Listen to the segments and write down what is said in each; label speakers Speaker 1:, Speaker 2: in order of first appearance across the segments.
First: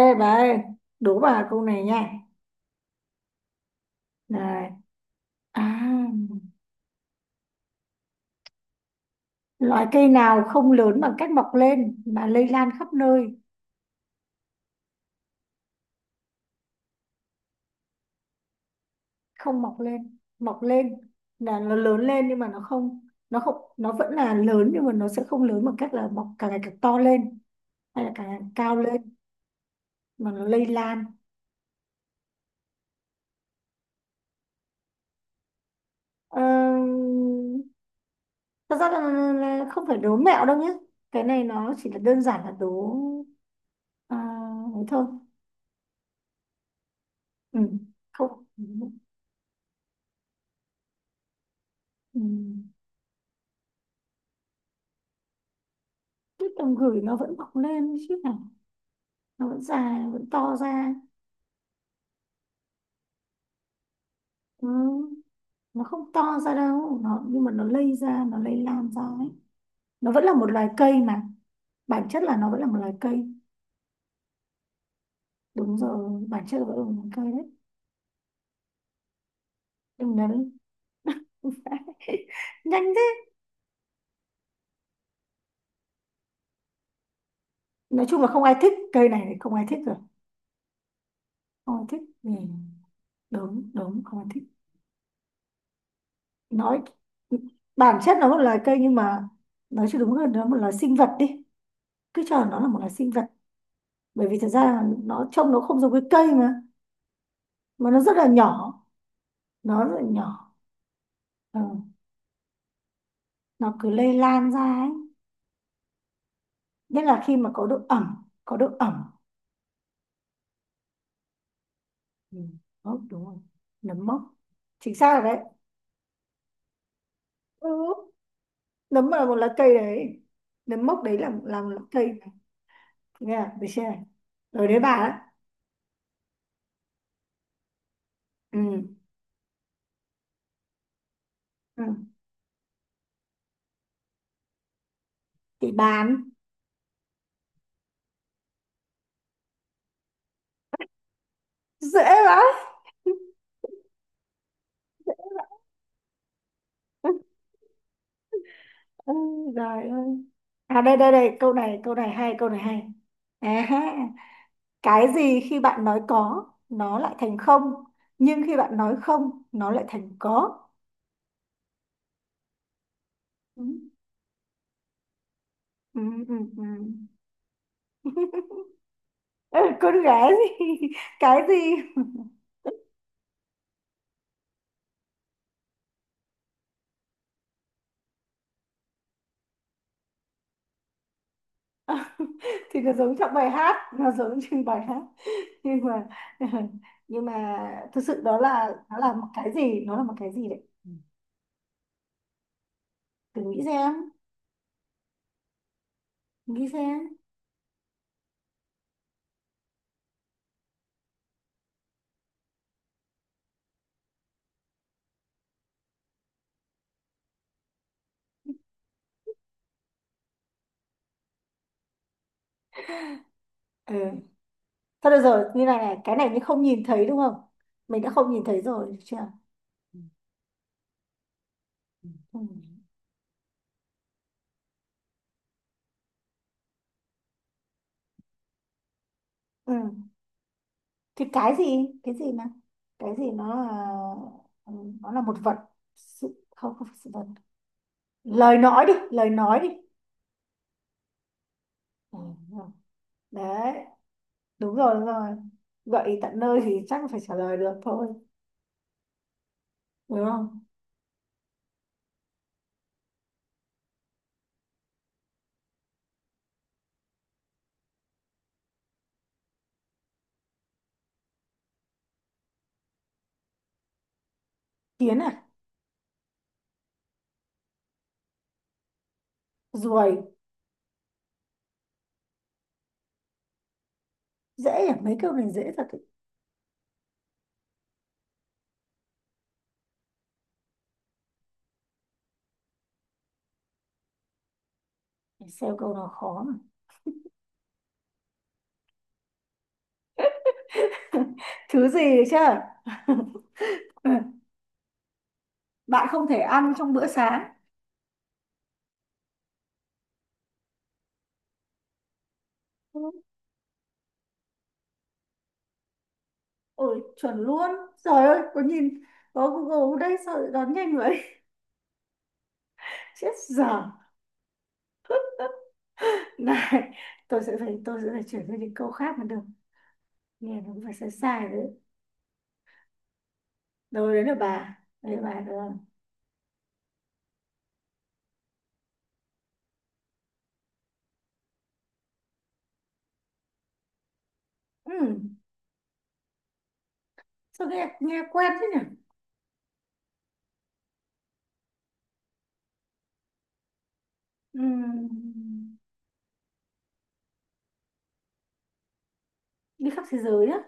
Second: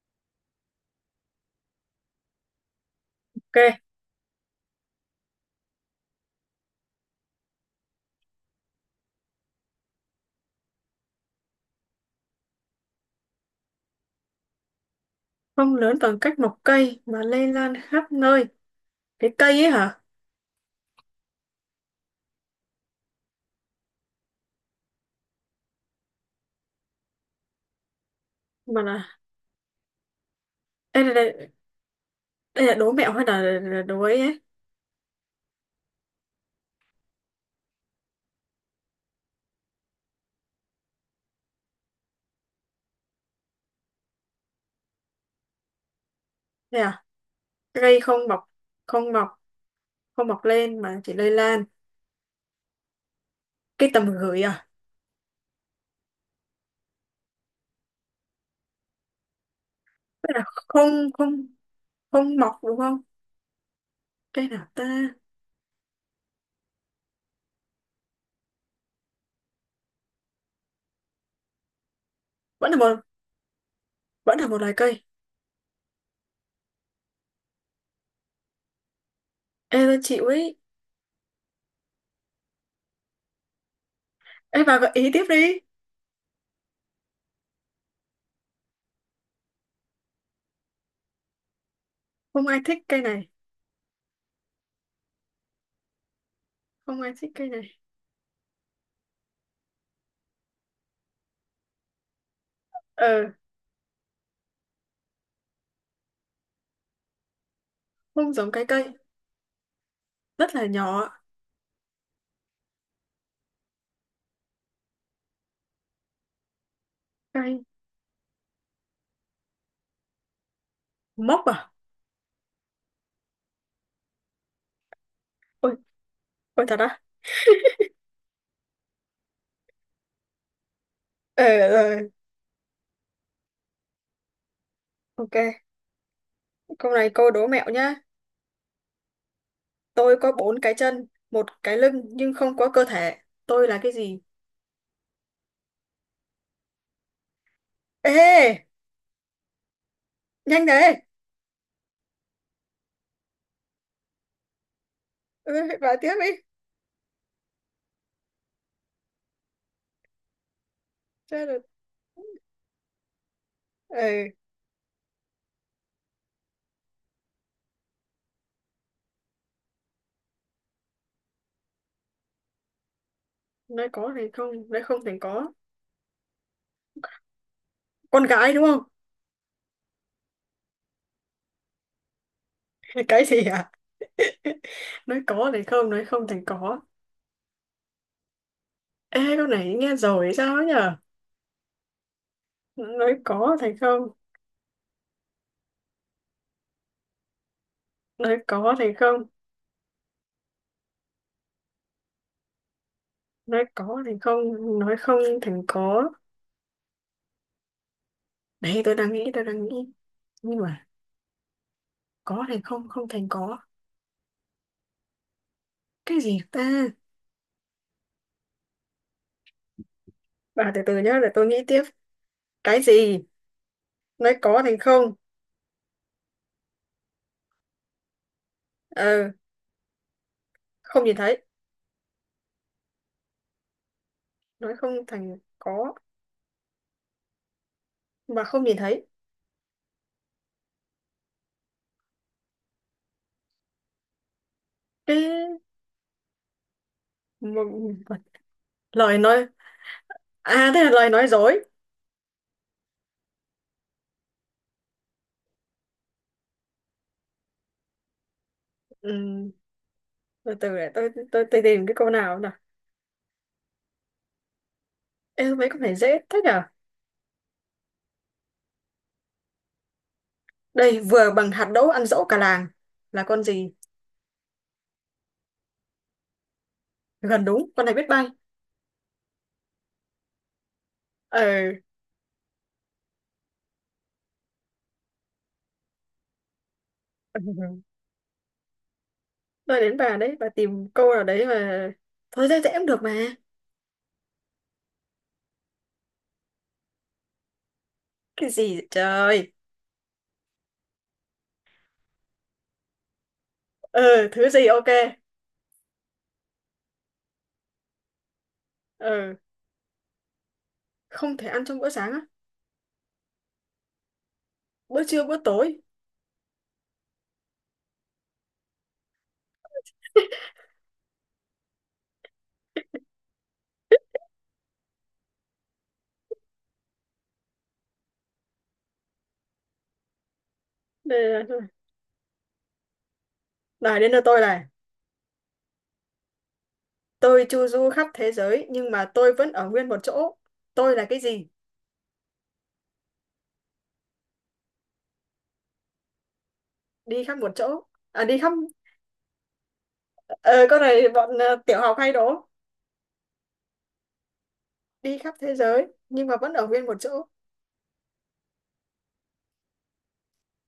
Speaker 1: Ê bà ơi, đố bà câu này nha.
Speaker 2: Ok,
Speaker 1: Này, à, loại cây nào không lớn bằng cách mọc lên mà lây lan khắp nơi,
Speaker 2: không lớn bằng cách một cây mà lây lan khắp nơi. Cái
Speaker 1: không
Speaker 2: cây ấy
Speaker 1: mọc
Speaker 2: hả?
Speaker 1: lên, mọc lên là nó lớn lên nhưng mà nó không, nó vẫn là lớn nhưng mà nó sẽ không lớn bằng cách là mọc càng ngày càng to lên hay là càng ngày càng cao
Speaker 2: Mà
Speaker 1: lên mà nó lây lan.
Speaker 2: là đây, đây là đố mẹo hay là đố ấy ấy?
Speaker 1: Ờ, thật ra là không phải đố mẹo đâu nhé. Cái này nó chỉ là đơn giản là đố à, ấy thôi.
Speaker 2: Đây à?
Speaker 1: Ừ,
Speaker 2: Cây không mọc,
Speaker 1: không. Ừ.
Speaker 2: không mọc, không mọc lên mà chỉ lây lan.
Speaker 1: Ừ.
Speaker 2: Cây tầm gửi à?
Speaker 1: Cái tầm gửi nó vẫn mọc lên chứ hả? Nó vẫn dài, nó
Speaker 2: Tức
Speaker 1: vẫn
Speaker 2: là
Speaker 1: to
Speaker 2: không
Speaker 1: ra.
Speaker 2: không không mọc đúng không? Cây nào
Speaker 1: Ừ.
Speaker 2: ta?
Speaker 1: Nó không to ra đâu, nó nhưng mà nó lây ra, nó lây lan ra ấy. Nó vẫn là một loài cây mà. Bản chất là nó vẫn là
Speaker 2: Vẫn
Speaker 1: một
Speaker 2: là
Speaker 1: loài
Speaker 2: một
Speaker 1: cây.
Speaker 2: vẫn là một loài cây.
Speaker 1: Đúng rồi, bản chất là vẫn là một loài cây đấy.
Speaker 2: Ê tôi
Speaker 1: Đừng
Speaker 2: chịu
Speaker 1: đấy.
Speaker 2: ấy.
Speaker 1: Nhanh thế.
Speaker 2: Ê bà gợi ý tiếp đi.
Speaker 1: Nói chung là không ai thích cây này thì không ai thích rồi. Không ai thích. Ừ.
Speaker 2: Không ai thích cây này,
Speaker 1: Đúng, đúng, không ai thích. Nói
Speaker 2: không ai thích cây này.
Speaker 1: bản chất nó là một loài cây nhưng mà nói cho đúng hơn nó là một loài sinh vật đi. Cứ cho nó là một loài sinh
Speaker 2: Ờ,
Speaker 1: vật bởi vì thật ra là nó trông nó không giống cái cây mà nó rất là
Speaker 2: không giống cái
Speaker 1: nhỏ,
Speaker 2: cây,
Speaker 1: nó rất là nhỏ.
Speaker 2: rất là nhỏ.
Speaker 1: Ừ. Nó cứ lây lan ra ấy, nhất là khi mà
Speaker 2: Cây
Speaker 1: có độ ẩm, có độ ẩm.
Speaker 2: mốc à?
Speaker 1: Ừ. Mốc, đúng rồi, nấm mốc, chính xác rồi đấy.
Speaker 2: Ôi, ôi thật á?
Speaker 1: Ừ. Nấm là một lá cây đấy, nấm mốc đấy
Speaker 2: Ờ,
Speaker 1: là một lá
Speaker 2: ờ.
Speaker 1: cây này. Nghe à? Được chưa này, rồi đấy bà đấy.
Speaker 2: Ok, câu này câu đố mẹo nhá.
Speaker 1: Ừ.
Speaker 2: Tôi có bốn cái chân, một cái
Speaker 1: Ừ.
Speaker 2: lưng nhưng không có cơ thể. Tôi là cái gì?
Speaker 1: Thì bán
Speaker 2: Ê, nhanh đấy.
Speaker 1: dễ quá.
Speaker 2: Ừ, vào tiếp đi.
Speaker 1: Ôi, ơi. À đây đây đây
Speaker 2: Chết rồi.
Speaker 1: câu này hay câu này hay. À ha.
Speaker 2: Ừ,
Speaker 1: Cái gì khi bạn nói có nó lại thành không nhưng khi bạn nói không nó lại thành có. ừ,
Speaker 2: nói có thì không, nói không thì có.
Speaker 1: ừ, ừ, ừ.
Speaker 2: Con gái đúng không?
Speaker 1: Ừ, con gái gì. Cái gì?
Speaker 2: Cái gì à? Nói có thì không, nói không thì có. Ê, câu này nghe rồi hay sao ấy nhở?
Speaker 1: Thì nó
Speaker 2: Nói
Speaker 1: giống trong bài
Speaker 2: có thì
Speaker 1: hát,
Speaker 2: không,
Speaker 1: nó giống trên bài hát, nhưng mà nhưng mà thực sự đó
Speaker 2: nói
Speaker 1: là
Speaker 2: có thì
Speaker 1: nó là
Speaker 2: không,
Speaker 1: một cái gì, nó là một cái gì đấy. Ừ. Thử nghĩ
Speaker 2: nói
Speaker 1: xem,
Speaker 2: có thì không, nói không thì có.
Speaker 1: nghĩ xem.
Speaker 2: Đấy, tôi đang nghĩ, tôi đang nghĩ. Nhưng mà có thì không, không thành có. Cái gì ta? Bà từ từ nhá để tôi nghĩ tiếp. Cái gì?
Speaker 1: Ừ.
Speaker 2: Nói có thành
Speaker 1: Thôi
Speaker 2: không.
Speaker 1: được rồi, như này này, cái này như không nhìn thấy đúng không, mình đã không nhìn thấy rồi được chưa.
Speaker 2: Ờ, không nhìn thấy.
Speaker 1: Ừ.
Speaker 2: Nói không thành có mà không nhìn thấy.
Speaker 1: Ừ. Thì cái gì, cái gì mà, cái gì nó là, nó
Speaker 2: Cái...
Speaker 1: là một vật, sự không, không phải sự vật,
Speaker 2: Một...
Speaker 1: lời nói đi,
Speaker 2: lời
Speaker 1: lời
Speaker 2: nói.
Speaker 1: nói đi.
Speaker 2: À, thế là lời nói dối.
Speaker 1: Ừ, đúng rồi. Đấy, đúng rồi, đúng rồi, gợi ý tận nơi thì chắc phải trả lời được thôi,
Speaker 2: Ừm,
Speaker 1: đúng
Speaker 2: từ
Speaker 1: không.
Speaker 2: từ để tôi tìm cái câu nào nào. Ê, mấy con này dễ thế nhở? Đây, vừa bằng hạt đỗ ăn dỗ cả làng là con gì?
Speaker 1: Kiến à.
Speaker 2: Gần đúng. Con này biết bay.
Speaker 1: Ruồi.
Speaker 2: Ờ.
Speaker 1: Dễ à, mấy câu này dễ thật ý.
Speaker 2: Ừ. Tôi đến bà đấy, bà tìm câu nào đấy mà. Thôi dễ dễ cũng được mà.
Speaker 1: Để xem câu nào khó mà.
Speaker 2: Cái gì vậy trời?
Speaker 1: Thứ gì đấy chứ.
Speaker 2: Ừ. Thứ gì? Ok.
Speaker 1: Bạn không thể ăn trong bữa sáng.
Speaker 2: Ờ. Không thể ăn trong bữa sáng á? Bữa trưa, bữa tối.
Speaker 1: Ôi chuẩn luôn, trời ơi có nhìn, có Google đây sao lại đoán nhanh vậy. Chết dở. Này, tôi sẽ phải chuyển sang những câu khác mới được. Nghe nó cũng phải sai
Speaker 2: đây
Speaker 1: sai
Speaker 2: là
Speaker 1: đấy.
Speaker 2: này
Speaker 1: Đâu
Speaker 2: đến lượt
Speaker 1: đấy là
Speaker 2: tôi này.
Speaker 1: bà. Đấy là bà được không?
Speaker 2: Tôi chu du khắp thế giới nhưng mà tôi vẫn ở nguyên một chỗ. Tôi là cái gì?
Speaker 1: Ừ,
Speaker 2: Đi khắp một
Speaker 1: sao nghe,
Speaker 2: chỗ.
Speaker 1: nghe
Speaker 2: À, đi
Speaker 1: quen
Speaker 2: khắp.
Speaker 1: thế nhỉ?
Speaker 2: Ờ con này bọn, tiểu học hay đố.
Speaker 1: Ừ,
Speaker 2: Đi khắp thế giới nhưng mà vẫn ở nguyên một chỗ.
Speaker 1: đi khắp thế giới á.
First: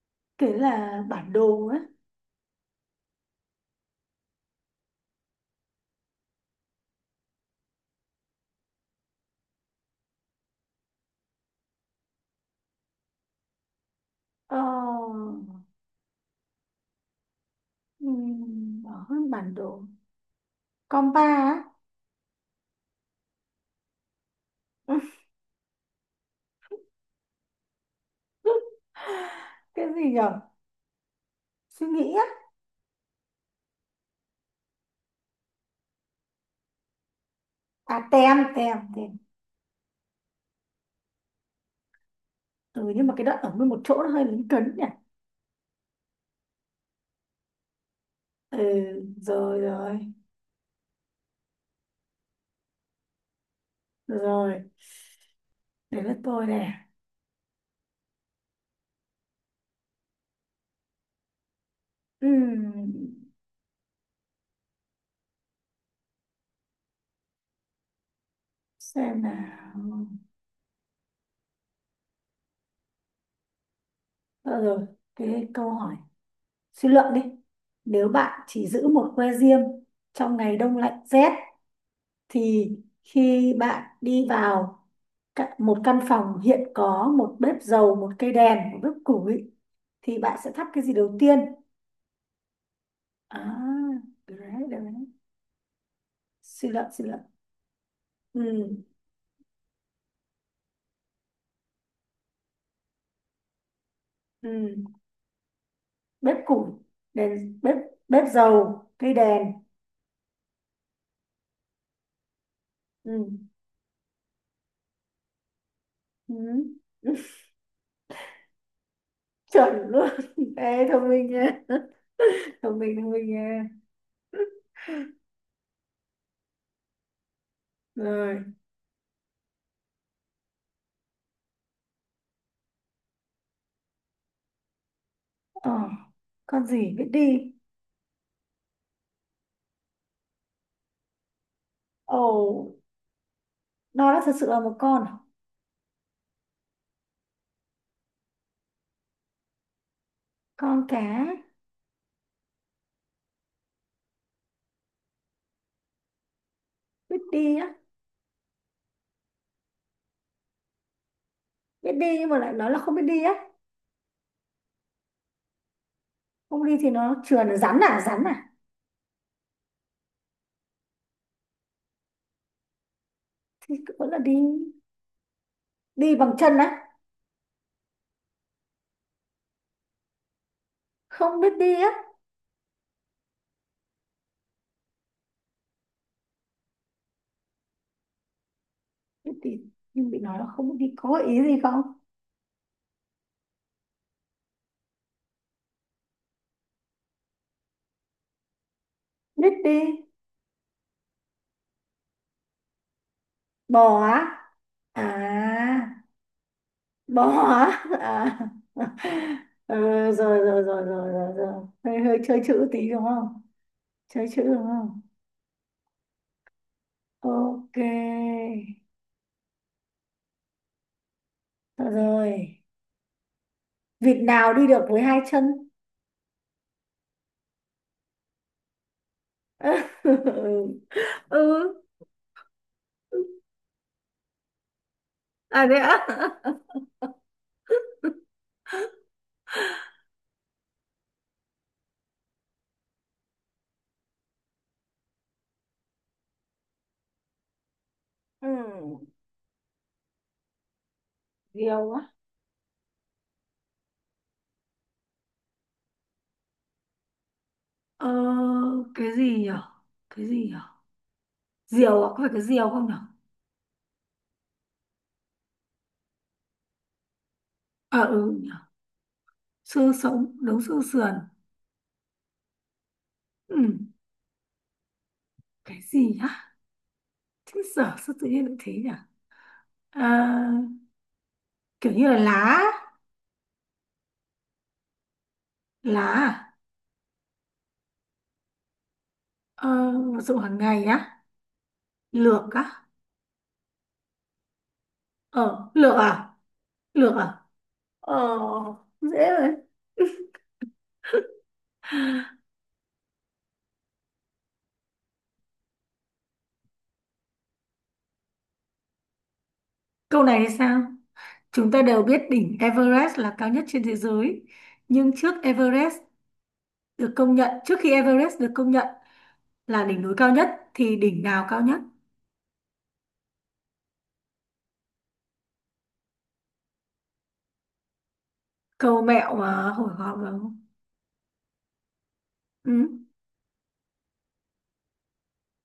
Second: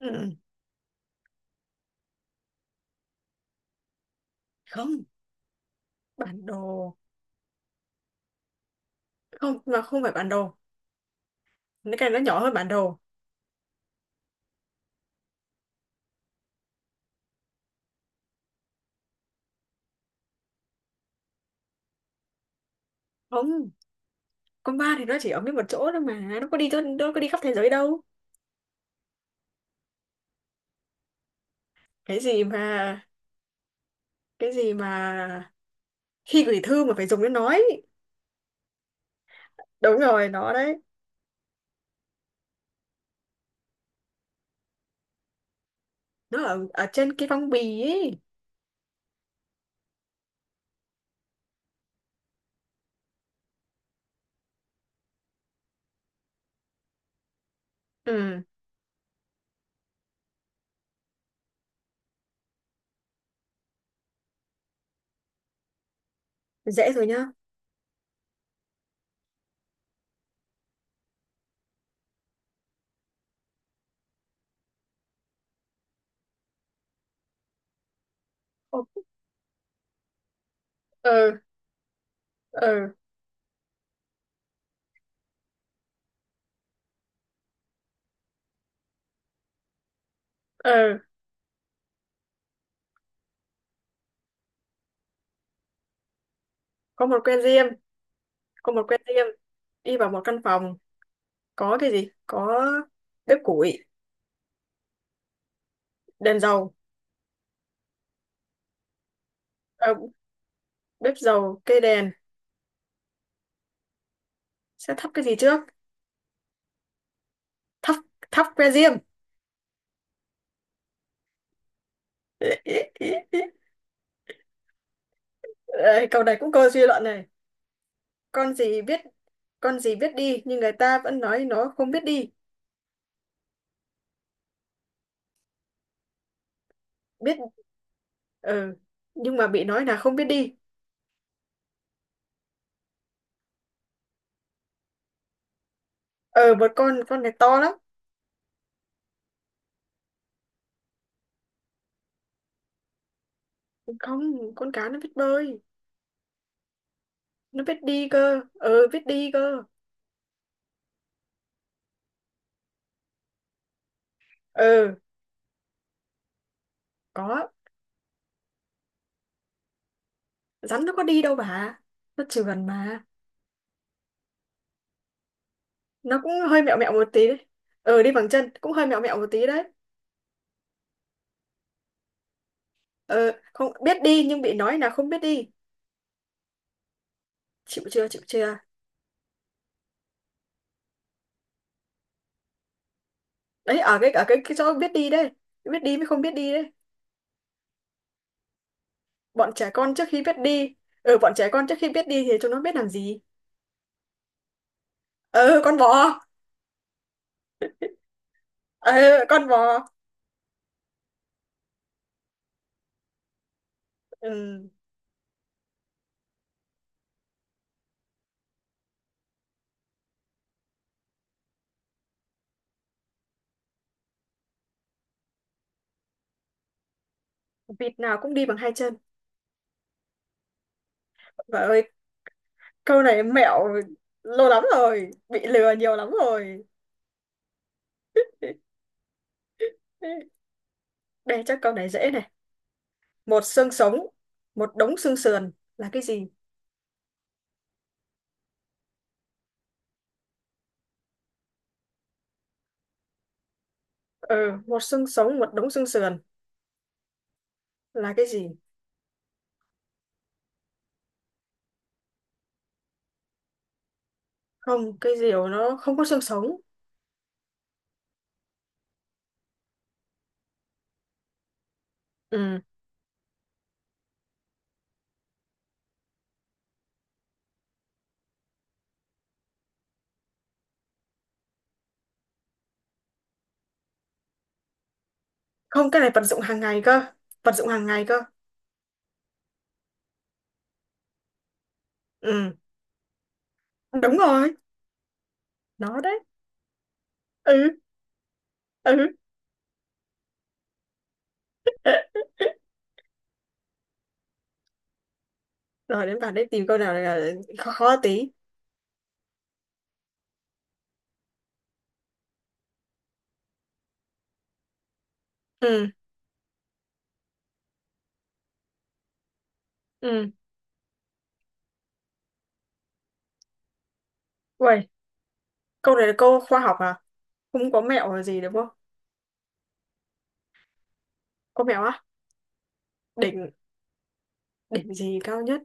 Speaker 2: Ừ. Ừ.
Speaker 1: Kể là bản đồ á.
Speaker 2: Không. Bản đồ. Không, mà không phải bản đồ. Cái này nó nhỏ hơn bản đồ.
Speaker 1: Ờ, ừ, bỏ hơn bản đồ. Compa á.
Speaker 2: Không, con ba thì nó chỉ ở nguyên một chỗ thôi mà nó có đi khắp thế giới đâu.
Speaker 1: Cái gì nhỉ? Suy nghĩ
Speaker 2: cái
Speaker 1: á.
Speaker 2: gì mà cái gì mà khi gửi thư mà phải dùng đến nói, ấy.
Speaker 1: À, tem, tem, tem.
Speaker 2: Đúng rồi, nó đấy.
Speaker 1: Ừ, nhưng mà cái đoạn ở nguyên một chỗ nó hơi lấn cấn nhỉ?
Speaker 2: Nó ở trên cái phong bì ấy.
Speaker 1: Ừ, rồi, rồi, rồi. Đấy là tôi nè.
Speaker 2: Ừ.
Speaker 1: Ừ.
Speaker 2: Dễ rồi nhá.
Speaker 1: Xem nào. Ờ rồi, cái câu hỏi suy luận đi, nếu bạn chỉ
Speaker 2: Ô.
Speaker 1: giữ một que diêm trong ngày đông lạnh
Speaker 2: Ờ,
Speaker 1: rét
Speaker 2: ờ,
Speaker 1: thì khi bạn đi vào một căn phòng hiện có một bếp dầu, một cây đèn, một bếp củi thì bạn sẽ thắp
Speaker 2: ờ.
Speaker 1: cái gì đầu tiên. À được đấy, được đấy, suy luận, suy
Speaker 2: Có một
Speaker 1: luận.
Speaker 2: que diêm. Có
Speaker 1: Ừ.
Speaker 2: một que diêm, đi vào một căn phòng, có cái gì? Có bếp củi,
Speaker 1: Ừ. Bếp
Speaker 2: đèn
Speaker 1: củi,
Speaker 2: dầu.
Speaker 1: đèn bếp, bếp dầu, cây đèn.
Speaker 2: Ờ, bếp dầu, cây đèn.
Speaker 1: Ừ.
Speaker 2: Sẽ thắp cái gì trước?
Speaker 1: Ừ.
Speaker 2: Thắp thắp que diêm.
Speaker 1: Chuẩn luôn. Ê, thông minh nha, thông minh nha.
Speaker 2: Ê, câu này cũng câu suy luận này.
Speaker 1: Rồi.
Speaker 2: Con gì biết con gì biết đi nhưng người ta vẫn nói nó không biết đi.
Speaker 1: Ờ, con gì biết
Speaker 2: Biết.
Speaker 1: đi.
Speaker 2: Ừ. Nhưng mà bị nói là không biết đi.
Speaker 1: Ồ, nó đã thật sự là một con à?
Speaker 2: Ờ một con này to lắm.
Speaker 1: Con cá.
Speaker 2: Không, con cá nó biết bơi.
Speaker 1: Biết đi
Speaker 2: Nó
Speaker 1: á.
Speaker 2: biết đi cơ, biết đi cơ.
Speaker 1: Biết đi nhưng mà lại nói là không biết đi á.
Speaker 2: Ờ.
Speaker 1: Không đi thì nó
Speaker 2: Có.
Speaker 1: trườn, là rắn à, rắn à.
Speaker 2: Rắn nó có đi đâu bà. Nó trườn mà.
Speaker 1: Thì vẫn là đi, đi
Speaker 2: Nó
Speaker 1: bằng
Speaker 2: cũng
Speaker 1: chân
Speaker 2: hơi mẹo
Speaker 1: á.
Speaker 2: mẹo một tí đấy. Ờ, đi bằng chân cũng hơi mẹo mẹo một tí đấy.
Speaker 1: Không biết đi á.
Speaker 2: Ờ, không biết đi nhưng bị nói là không biết đi. Chịu chưa? Chịu chưa?
Speaker 1: Biết đi nhưng bị nói là không biết đi, có gợi ý gì không.
Speaker 2: Đấy, ở cái chỗ biết đi đấy. Biết đi mới không biết đi đấy.
Speaker 1: Biết
Speaker 2: Bọn trẻ
Speaker 1: đi.
Speaker 2: con trước khi biết đi. Ờ, bọn trẻ con trước khi biết đi thì chúng nó biết làm gì?
Speaker 1: Bò á. À,
Speaker 2: Ờ, con bò.
Speaker 1: bó hả à.
Speaker 2: Ờ, con
Speaker 1: Ừ,
Speaker 2: bò.
Speaker 1: rồi, rồi rồi rồi rồi rồi, hơi hơi chơi chữ tí đúng không, chơi chữ đúng
Speaker 2: Ừ,
Speaker 1: không. Ok. Được rồi, vịt nào đi được với hai chân.
Speaker 2: vịt nào cũng đi bằng hai chân.
Speaker 1: Ừ.
Speaker 2: Bà
Speaker 1: Ừ.
Speaker 2: ơi, câu này mẹo, lâu lắm rồi bị
Speaker 1: À
Speaker 2: lừa
Speaker 1: thế
Speaker 2: nhiều
Speaker 1: ạ.
Speaker 2: lắm rồi. Đây, chắc câu này dễ này. Một xương sống, một đống xương sườn là cái gì?
Speaker 1: Ừ. Diều á.
Speaker 2: Ừ, một xương sống, một đống xương sườn
Speaker 1: Ờ,
Speaker 2: là cái gì?
Speaker 1: cái gì nhỉ, cái gì nhỉ, diều à, có phải cái diều không nhỉ.
Speaker 2: Không, cái diều nó không có xương sống.
Speaker 1: À ừ nhỉ. Xương sống đấu xương sườn.
Speaker 2: Ừ.
Speaker 1: Ừ. Cái gì nhá, chứ giờ sao tự nhiên lại thế nhỉ. À, kiểu như là lá.
Speaker 2: Không,
Speaker 1: Lá
Speaker 2: cái này vật dụng
Speaker 1: à?
Speaker 2: hàng ngày cơ. Vật dụng hàng ngày cơ.
Speaker 1: Ờ, dụng hàng ngày á, lược
Speaker 2: Ừ.
Speaker 1: á.
Speaker 2: Đúng rồi,
Speaker 1: Ờ lược
Speaker 2: nó đấy.
Speaker 1: à. Lược à.
Speaker 2: Ừ.
Speaker 1: Ờ.
Speaker 2: Ừ.
Speaker 1: Dễ rồi.
Speaker 2: Rồi đến bạn đấy, tìm câu nào là khó khó tí.
Speaker 1: Câu này thì sao, chúng ta đều biết đỉnh Everest là cao nhất trên thế giới nhưng trước
Speaker 2: Ừ.
Speaker 1: Everest được công nhận, trước khi Everest được công nhận là đỉnh núi
Speaker 2: Ừ.
Speaker 1: cao nhất thì đỉnh nào cao nhất.
Speaker 2: Uầy, câu này là câu khoa học à? Không có mẹo là gì đúng không?
Speaker 1: Câu mẹo mà, hồi hộp vào.
Speaker 2: Có mẹo á?
Speaker 1: Ừ.
Speaker 2: Đỉnh, đỉnh gì cao nhất?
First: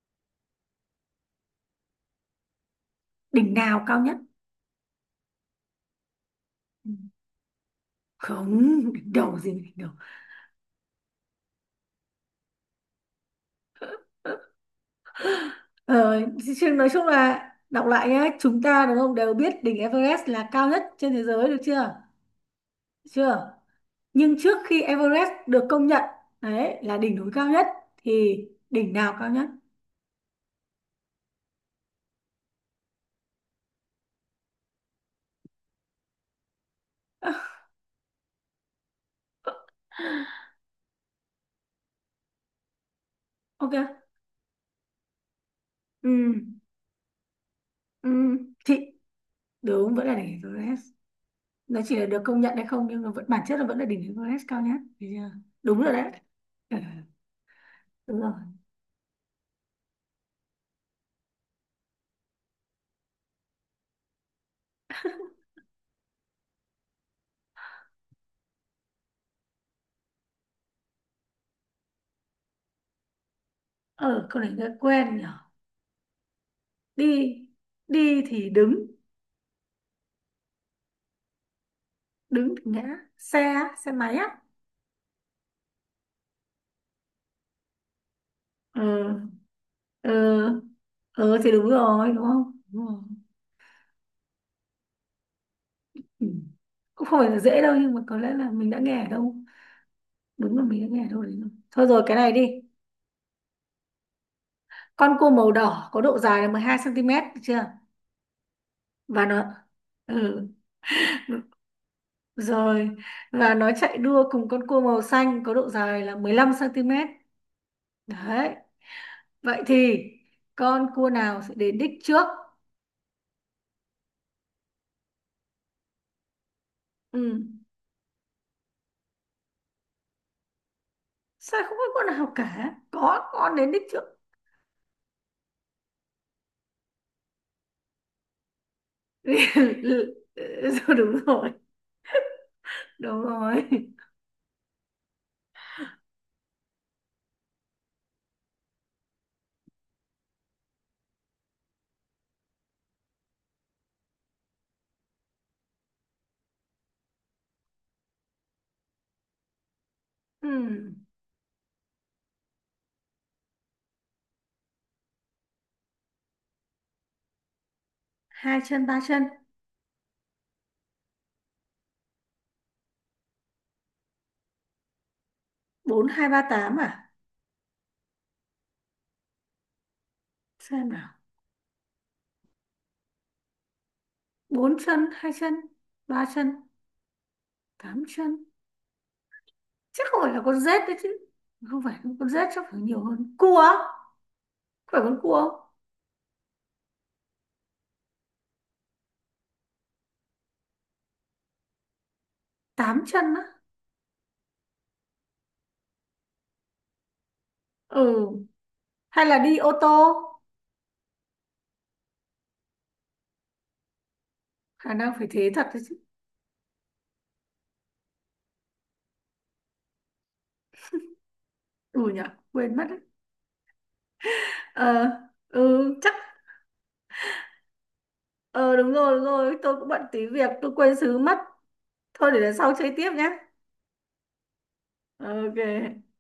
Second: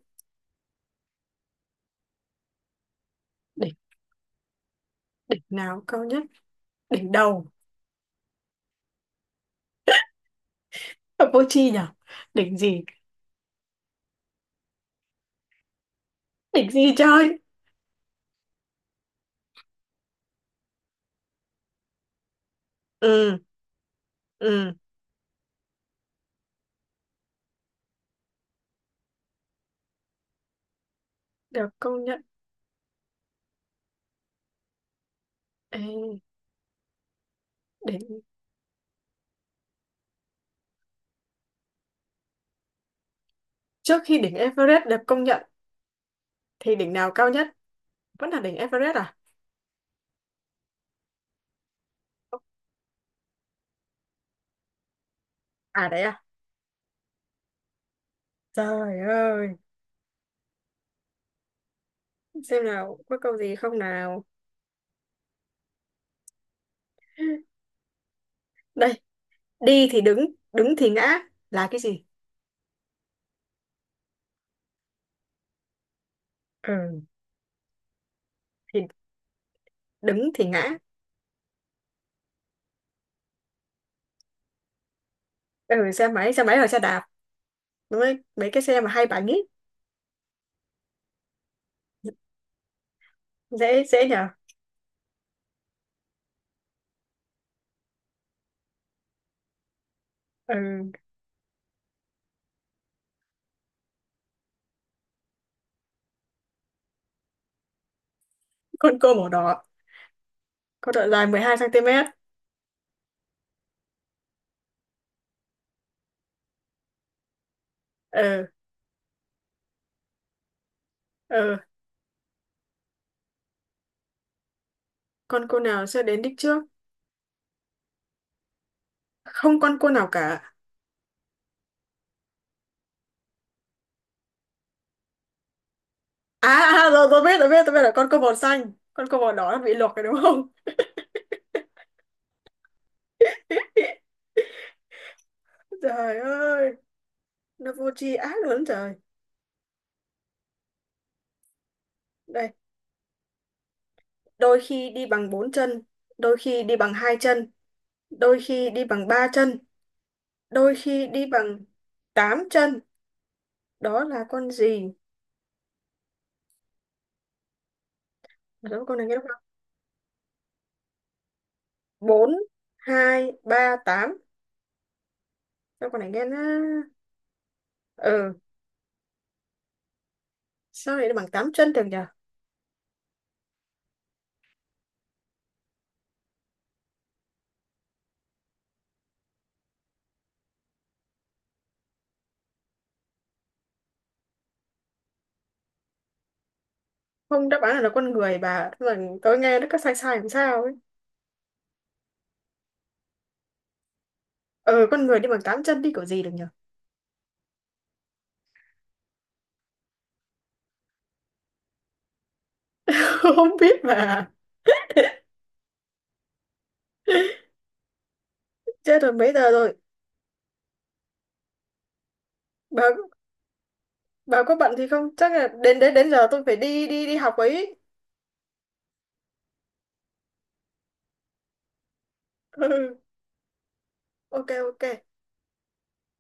Speaker 1: Đỉnh
Speaker 2: Đỉnh,
Speaker 1: nào cao nhất.
Speaker 2: đỉnh nào cao nhất?
Speaker 1: Ừ.
Speaker 2: Đỉnh đầu.
Speaker 1: Không đỉnh đầu gì đỉnh đầu.
Speaker 2: Ở vô tri nhỉ? Đỉnh gì?
Speaker 1: Ờ, chứ
Speaker 2: Đỉnh
Speaker 1: nói
Speaker 2: gì
Speaker 1: chung
Speaker 2: chơi?
Speaker 1: là đọc lại nhé, chúng ta đúng không đều biết đỉnh Everest là cao nhất trên thế giới được chưa? Được
Speaker 2: Ừ,
Speaker 1: chưa. Nhưng trước
Speaker 2: ừ,
Speaker 1: khi Everest được công nhận đấy là đỉnh núi cao nhất thì đỉnh nào cao nhất?
Speaker 2: được công nhận. Ê, đỉnh.
Speaker 1: Ok.
Speaker 2: Trước khi đỉnh Everest được công nhận,
Speaker 1: Ừ.
Speaker 2: thì đỉnh nào cao nhất?
Speaker 1: Ừ.
Speaker 2: Vẫn là đỉnh
Speaker 1: Chị
Speaker 2: Everest à?
Speaker 1: đúng vẫn là đỉnh Everest. Nó chỉ là được công nhận hay không nhưng mà vẫn bản chất là vẫn là đỉnh Everest cao nhất. Được chưa? Đúng
Speaker 2: À
Speaker 1: rồi
Speaker 2: đấy
Speaker 1: đấy.
Speaker 2: à?
Speaker 1: Ừ, đúng rồi.
Speaker 2: Trời ơi, xem nào, có câu gì không nào? Đây, đi thì đứng, đứng thì ngã là cái gì?
Speaker 1: Ờ câu này nghe quen nhỉ.
Speaker 2: Ừ,
Speaker 1: Đi, đi thì đứng,
Speaker 2: thì đứng thì ngã.
Speaker 1: đứng thì ngã, xe á, xe máy á.
Speaker 2: Ừ, xe máy hoặc xe đạp, đúng đấy mấy cái xe
Speaker 1: Ờ.
Speaker 2: mà hai bánh ấy.
Speaker 1: Ờ. Ờ thì đúng rồi đúng không, đúng rồi.
Speaker 2: Dễ dễ nhở.
Speaker 1: Ừ. Cũng không phải là dễ đâu nhưng mà có lẽ là mình đã nghe ở đâu, đúng là mình đã
Speaker 2: Ừ.
Speaker 1: nghe ở đâu đấy rồi thôi, rồi cái này đi. Con cua màu đỏ có độ dài là 12 cm, được chưa,
Speaker 2: Con cô
Speaker 1: và
Speaker 2: màu
Speaker 1: nó,
Speaker 2: đỏ
Speaker 1: ừ.
Speaker 2: có độ dài 12 cm.
Speaker 1: Rồi, và nó chạy đua cùng con cua màu xanh có độ dài là 15 cm,
Speaker 2: Ừ.
Speaker 1: đấy, vậy thì con cua nào sẽ
Speaker 2: Ừ.
Speaker 1: đến đích trước.
Speaker 2: Con cô nào sẽ đến đích trước?
Speaker 1: Ừ.
Speaker 2: Không con cô nào cả.
Speaker 1: Sao không có con nào cả, có con đến đích trước.
Speaker 2: Rồi tôi biết, tôi biết là con cô màu xanh, con cô màu đỏ nó bị luộc rồi đúng không?
Speaker 1: Rồi, đúng rồi, đúng rồi.
Speaker 2: Trời ơi, nó vô tri ác lớn trời. Đây, đôi khi đi bằng bốn chân, đôi khi đi bằng hai chân, đôi khi đi bằng ba chân,
Speaker 1: Ừ.
Speaker 2: đôi khi đi bằng tám chân, đó là con gì?
Speaker 1: Hai
Speaker 2: Đó
Speaker 1: chân
Speaker 2: con
Speaker 1: ba
Speaker 2: này nghe.
Speaker 1: chân.
Speaker 2: Bốn, hai, ba, tám. Sao con
Speaker 1: Bốn
Speaker 2: này nghe
Speaker 1: hai
Speaker 2: nó.
Speaker 1: ba tám à.
Speaker 2: Ừ.
Speaker 1: Xem
Speaker 2: Sao
Speaker 1: nào,
Speaker 2: lại bằng tám chân được nhỉ?
Speaker 1: bốn chân, hai chân, ba chân, tám chân, chắc không phải là con rết đấy chứ, không phải con rết, chắc phải nhiều hơn cua á? Phải con cua không?
Speaker 2: Không, đáp án là con người bà. Thế mà tôi nghe nó có sai sai làm sao ấy.
Speaker 1: Tám chân á.
Speaker 2: Ừ, con người đi bằng tám chân đi kiểu gì được nhỉ.
Speaker 1: Ừ. Hay là đi ô tô.
Speaker 2: Không biết bà.
Speaker 1: Khả năng phải thế thật đấy chứ.
Speaker 2: Chết rồi, mấy giờ rồi?
Speaker 1: Ừ nhỉ, quên mất
Speaker 2: bà
Speaker 1: đấy.
Speaker 2: bà có bận thì
Speaker 1: Ờ.
Speaker 2: không, chắc là đến
Speaker 1: Ừ
Speaker 2: đến đến
Speaker 1: chắc.
Speaker 2: giờ tôi phải đi đi đi học ấy.
Speaker 1: Ờ đúng rồi, đúng rồi, tôi cũng bận tí việc tôi quên xứ mất, thôi để lần sau chơi
Speaker 2: Ừ.
Speaker 1: tiếp nhé.
Speaker 2: Ok, ok.
Speaker 1: Ok.